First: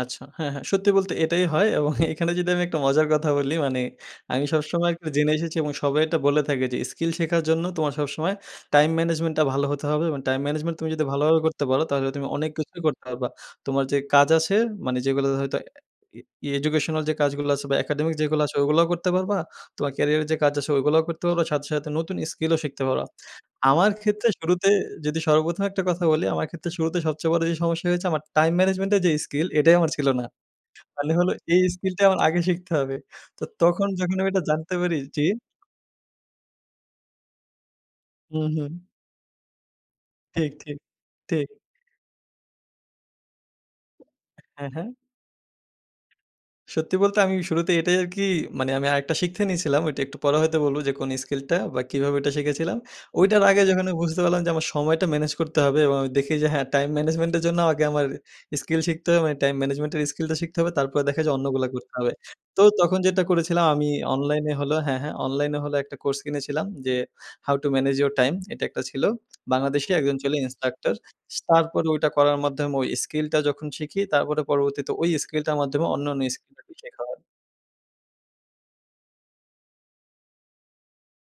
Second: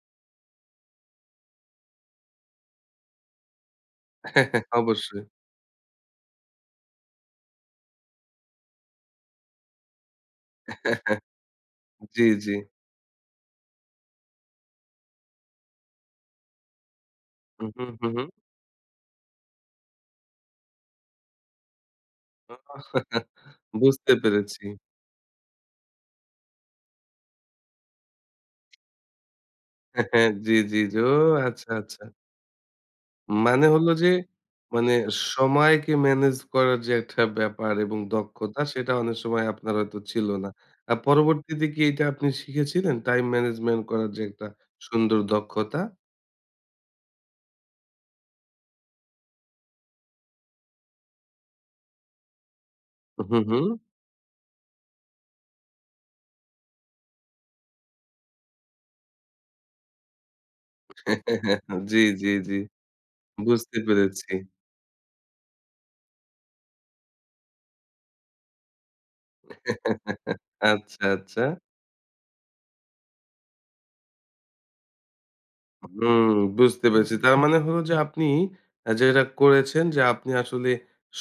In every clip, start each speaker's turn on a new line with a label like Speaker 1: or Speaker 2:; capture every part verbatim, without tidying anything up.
Speaker 1: আচ্ছা। হ্যাঁ, হ্যাঁ। সত্যি বলতে এটাই হয় এবং এখানে যদি আমি একটা মজার কথা বলি মানে আমি সবসময় একটু
Speaker 2: অবশ্যই।
Speaker 1: জেনে এসেছি এবং সবাই এটা বলে থাকে যে, "স্কিল শেখার জন্য তোমার সবসময় time management টা ভালো হতে হবে। এবং time management তুমি যদি ভালোভাবে করতে পারো তাহলে তুমি
Speaker 2: জি,
Speaker 1: অনেক
Speaker 2: জি।
Speaker 1: কিছুই করতে পারবা। তোমার যে কাজ আছে মানে যেগুলো হয়তো এ ই ই educational যে কাজগুলো
Speaker 2: হু,
Speaker 1: আছে বা
Speaker 2: হু, হু,
Speaker 1: academic
Speaker 2: হু।
Speaker 1: যেগুলো আছে, ওইগুলোও করতে পারবা। তোমার ক্যারিয়ারে যে কাজ আছে ওইগুলোও করতে পারবা। সাথে, সাথে নতুন স্কিলও শিখতে পারো।" আমার
Speaker 2: বুঝতে
Speaker 1: ক্ষেত্রে
Speaker 2: পেরেছি।
Speaker 1: শুরুতে যদি সর্বপ্রথম একটা কথা বলি, আমার ক্ষেত্রে শুরুতে সবচেয়ে বড়ো যে সমস্যা হয়েছে আমার time management এর যে স্কিল, এটাই আমার
Speaker 2: হ্যা,
Speaker 1: ছিল
Speaker 2: হ্যা।
Speaker 1: না।
Speaker 2: জি, জি।
Speaker 1: মানে হল
Speaker 2: ওহ!
Speaker 1: এই
Speaker 2: আচ্ছা, আচ্ছা।
Speaker 1: স্কিলটাই আমার আগে শিখতে হবে। তো
Speaker 2: মানে
Speaker 1: তখন
Speaker 2: হলো যে
Speaker 1: যখন আমি এটা জানতে
Speaker 2: মানে
Speaker 1: পারি যে
Speaker 2: সময়কে ম্যানেজ করার যে একটা ব্যাপার এবং
Speaker 1: হুম,
Speaker 2: দক্ষতা,
Speaker 1: হুম।
Speaker 2: সেটা অনেক সময় আপনার হয়তো ছিল না।
Speaker 1: ঠিক, ঠিক,
Speaker 2: আর
Speaker 1: ঠিক।
Speaker 2: পরবর্তীতে কি এটা আপনি শিখেছিলেন? time management করার যে একটা
Speaker 1: হ্যাঁ, হ্যাঁ?
Speaker 2: সুন্দর দক্ষতা?
Speaker 1: সত্যি বলতে আমি শুরুতেই এটাই আরকি মানে আমি আরেকটা শিখতে নিছিলাম। ঐটা একটু পরে হয়তো বলবো যে কোন স্কিলটা বা কীভাবে এটা শিখেছিলাম।
Speaker 2: উহ, হু,
Speaker 1: ওইটার আগে
Speaker 2: হু।
Speaker 1: যখন আমি বুঝতে পারলাম যে আমার সময়টা ম্যানেজ করতে হবে এবং আমি দেখি যে, হ্যাঁ time management এর জন্য আমাকে আমার ইস্কিল শিখতে হবে। মানে time management এর স্কিলটা শিখতে হবে। তারপরে দেখা যায় অন্যগুলো করতে
Speaker 2: জি,
Speaker 1: হবে।
Speaker 2: জি, জি।
Speaker 1: তো তখন যেটা করেছিলাম
Speaker 2: বুঝতে
Speaker 1: আমি
Speaker 2: পেরেছি।
Speaker 1: অনলাইনে হলো হ্যাঁ, হ্যাঁ, অনলাইন হলো একটা কোর্স কিনেছিলাম যে "How to manage your time?" এটা একটা ছিল। বাংলাদেশী একজন ছিল instructor।
Speaker 2: আচ্ছা, আচ্ছা।
Speaker 1: তারপরে ওইটা করার মাধ্যমে ওই স্কিলটা যখন শিখি, তারপরে পরবর্তীতে ওই স্কিলটার মাধ্যমে অন্যান্য
Speaker 2: হুম,
Speaker 1: স্কিল আরকি
Speaker 2: বুঝতে
Speaker 1: শেখা
Speaker 2: পেরেছি।
Speaker 1: হয়।
Speaker 2: তার মানে হলো যে আপনি অ্যা যে এটা করেছেন যে আপনি আসলে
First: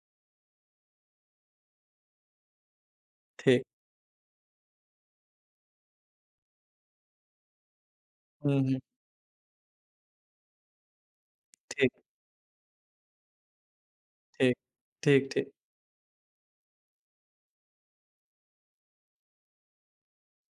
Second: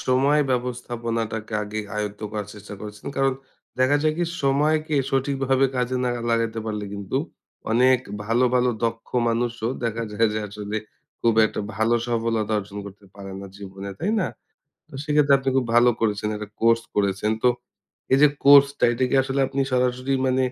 Speaker 2: সময় ব্যবস্থাপনাটাকে আগে আয়ত্ত করার চেষ্টা করেছেন। কারণ
Speaker 1: ঠিক।
Speaker 2: দেখা যায় কি? সময়কে সঠিকভাবে কাজে না লাগাইতে পারলে কিন্তু অনেক ভালো,
Speaker 1: হুম,
Speaker 2: ভালো
Speaker 1: হুম।
Speaker 2: দক্ষ মানুষও দেখা যায় যে আসলে খুব একটা
Speaker 1: ঠিক।
Speaker 2: ভালো সফলতা অর্জন করতে পারে না জীবনে। তাই না?
Speaker 1: ঠিক,
Speaker 2: তো
Speaker 1: ঠিক,
Speaker 2: সেক্ষেত্রে
Speaker 1: ঠিক।
Speaker 2: আপনি খুব ভালো করেছেন, একটা কোর্স করেছেন। তো এইযে কোর্সটা, এটা কি আসলে আপনি সরাসরি মানে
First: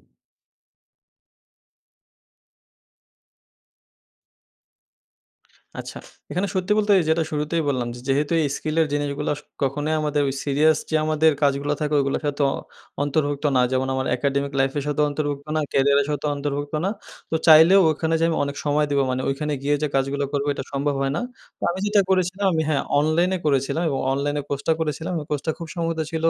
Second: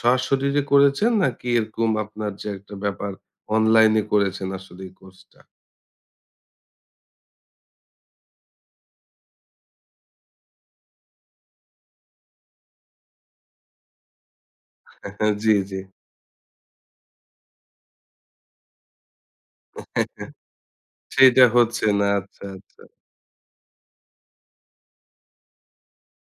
Speaker 2: স্বশরীরে করেছেন নাকি এরকম আপনার যে একটা ব্যাপার অনলাইনে করেছেন আসলে এই কোর্সটা?
Speaker 1: আচ্ছা, এখানে সত্যি বলতে এই যেটা শুরুতেই বললাম যেহেতু এই স্কিলের জিনিসগুলো আস কখনোই ওই আমাদের সিরিয়াস যে আমাদের কাজগুলো থাকে ওগুলোর সাথে অ অন্তর্ভুক্ত না। যেমন আমার academic life এর সাথেও অন্তর্ভুক্ত
Speaker 2: জি,
Speaker 1: না,
Speaker 2: জি।
Speaker 1: কেরিয়ারের সাথেও অন্তর্ভুক্ত না। তো চাইলেও ওখানে যে আমি অনেক সময় দিবো। মানে ওইখানে গিয়ে যে কাজগুলো করবো, এটা সম্ভব হয় না।
Speaker 2: সেটা
Speaker 1: তো আমি
Speaker 2: হচ্ছে
Speaker 1: যেটা
Speaker 2: না। আচ্ছা,
Speaker 1: করেছিলাম আমি
Speaker 2: আচ্ছা।
Speaker 1: হ্যাঁ, অনলাইনে করেছিলাম এবং অনলাইনে কোর্সটা করেছিলাম। ওই কোর্সটা খুব সম্ভবত ছিল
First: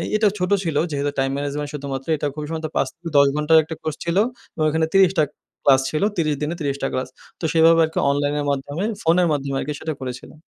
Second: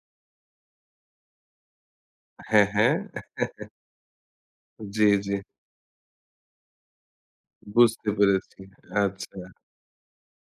Speaker 1: এ এটাও ছোট ছিল যেহেতু time management শুধুমাত্র। এটা খুব
Speaker 2: হ্যাঁ,
Speaker 1: সম্ভবত পাচ
Speaker 2: হ্যাঁ।
Speaker 1: থেকে দশ ঘন্টার একটা কোর্স ছিল এবং এখানে
Speaker 2: জি,
Speaker 1: ত্রিশ টা
Speaker 2: জি।
Speaker 1: ক্লাস ছিল। ত্রিশ দিনে ত্রিশ টা ক্লাস। তো সেভাবে আরকি
Speaker 2: বুঝতে
Speaker 1: অনলাইনের
Speaker 2: পেরেছি।
Speaker 1: মাধ্যমে ফোনের
Speaker 2: আচ্ছা।
Speaker 1: মাধ্যমে আরকি সেটা করেছিলাম।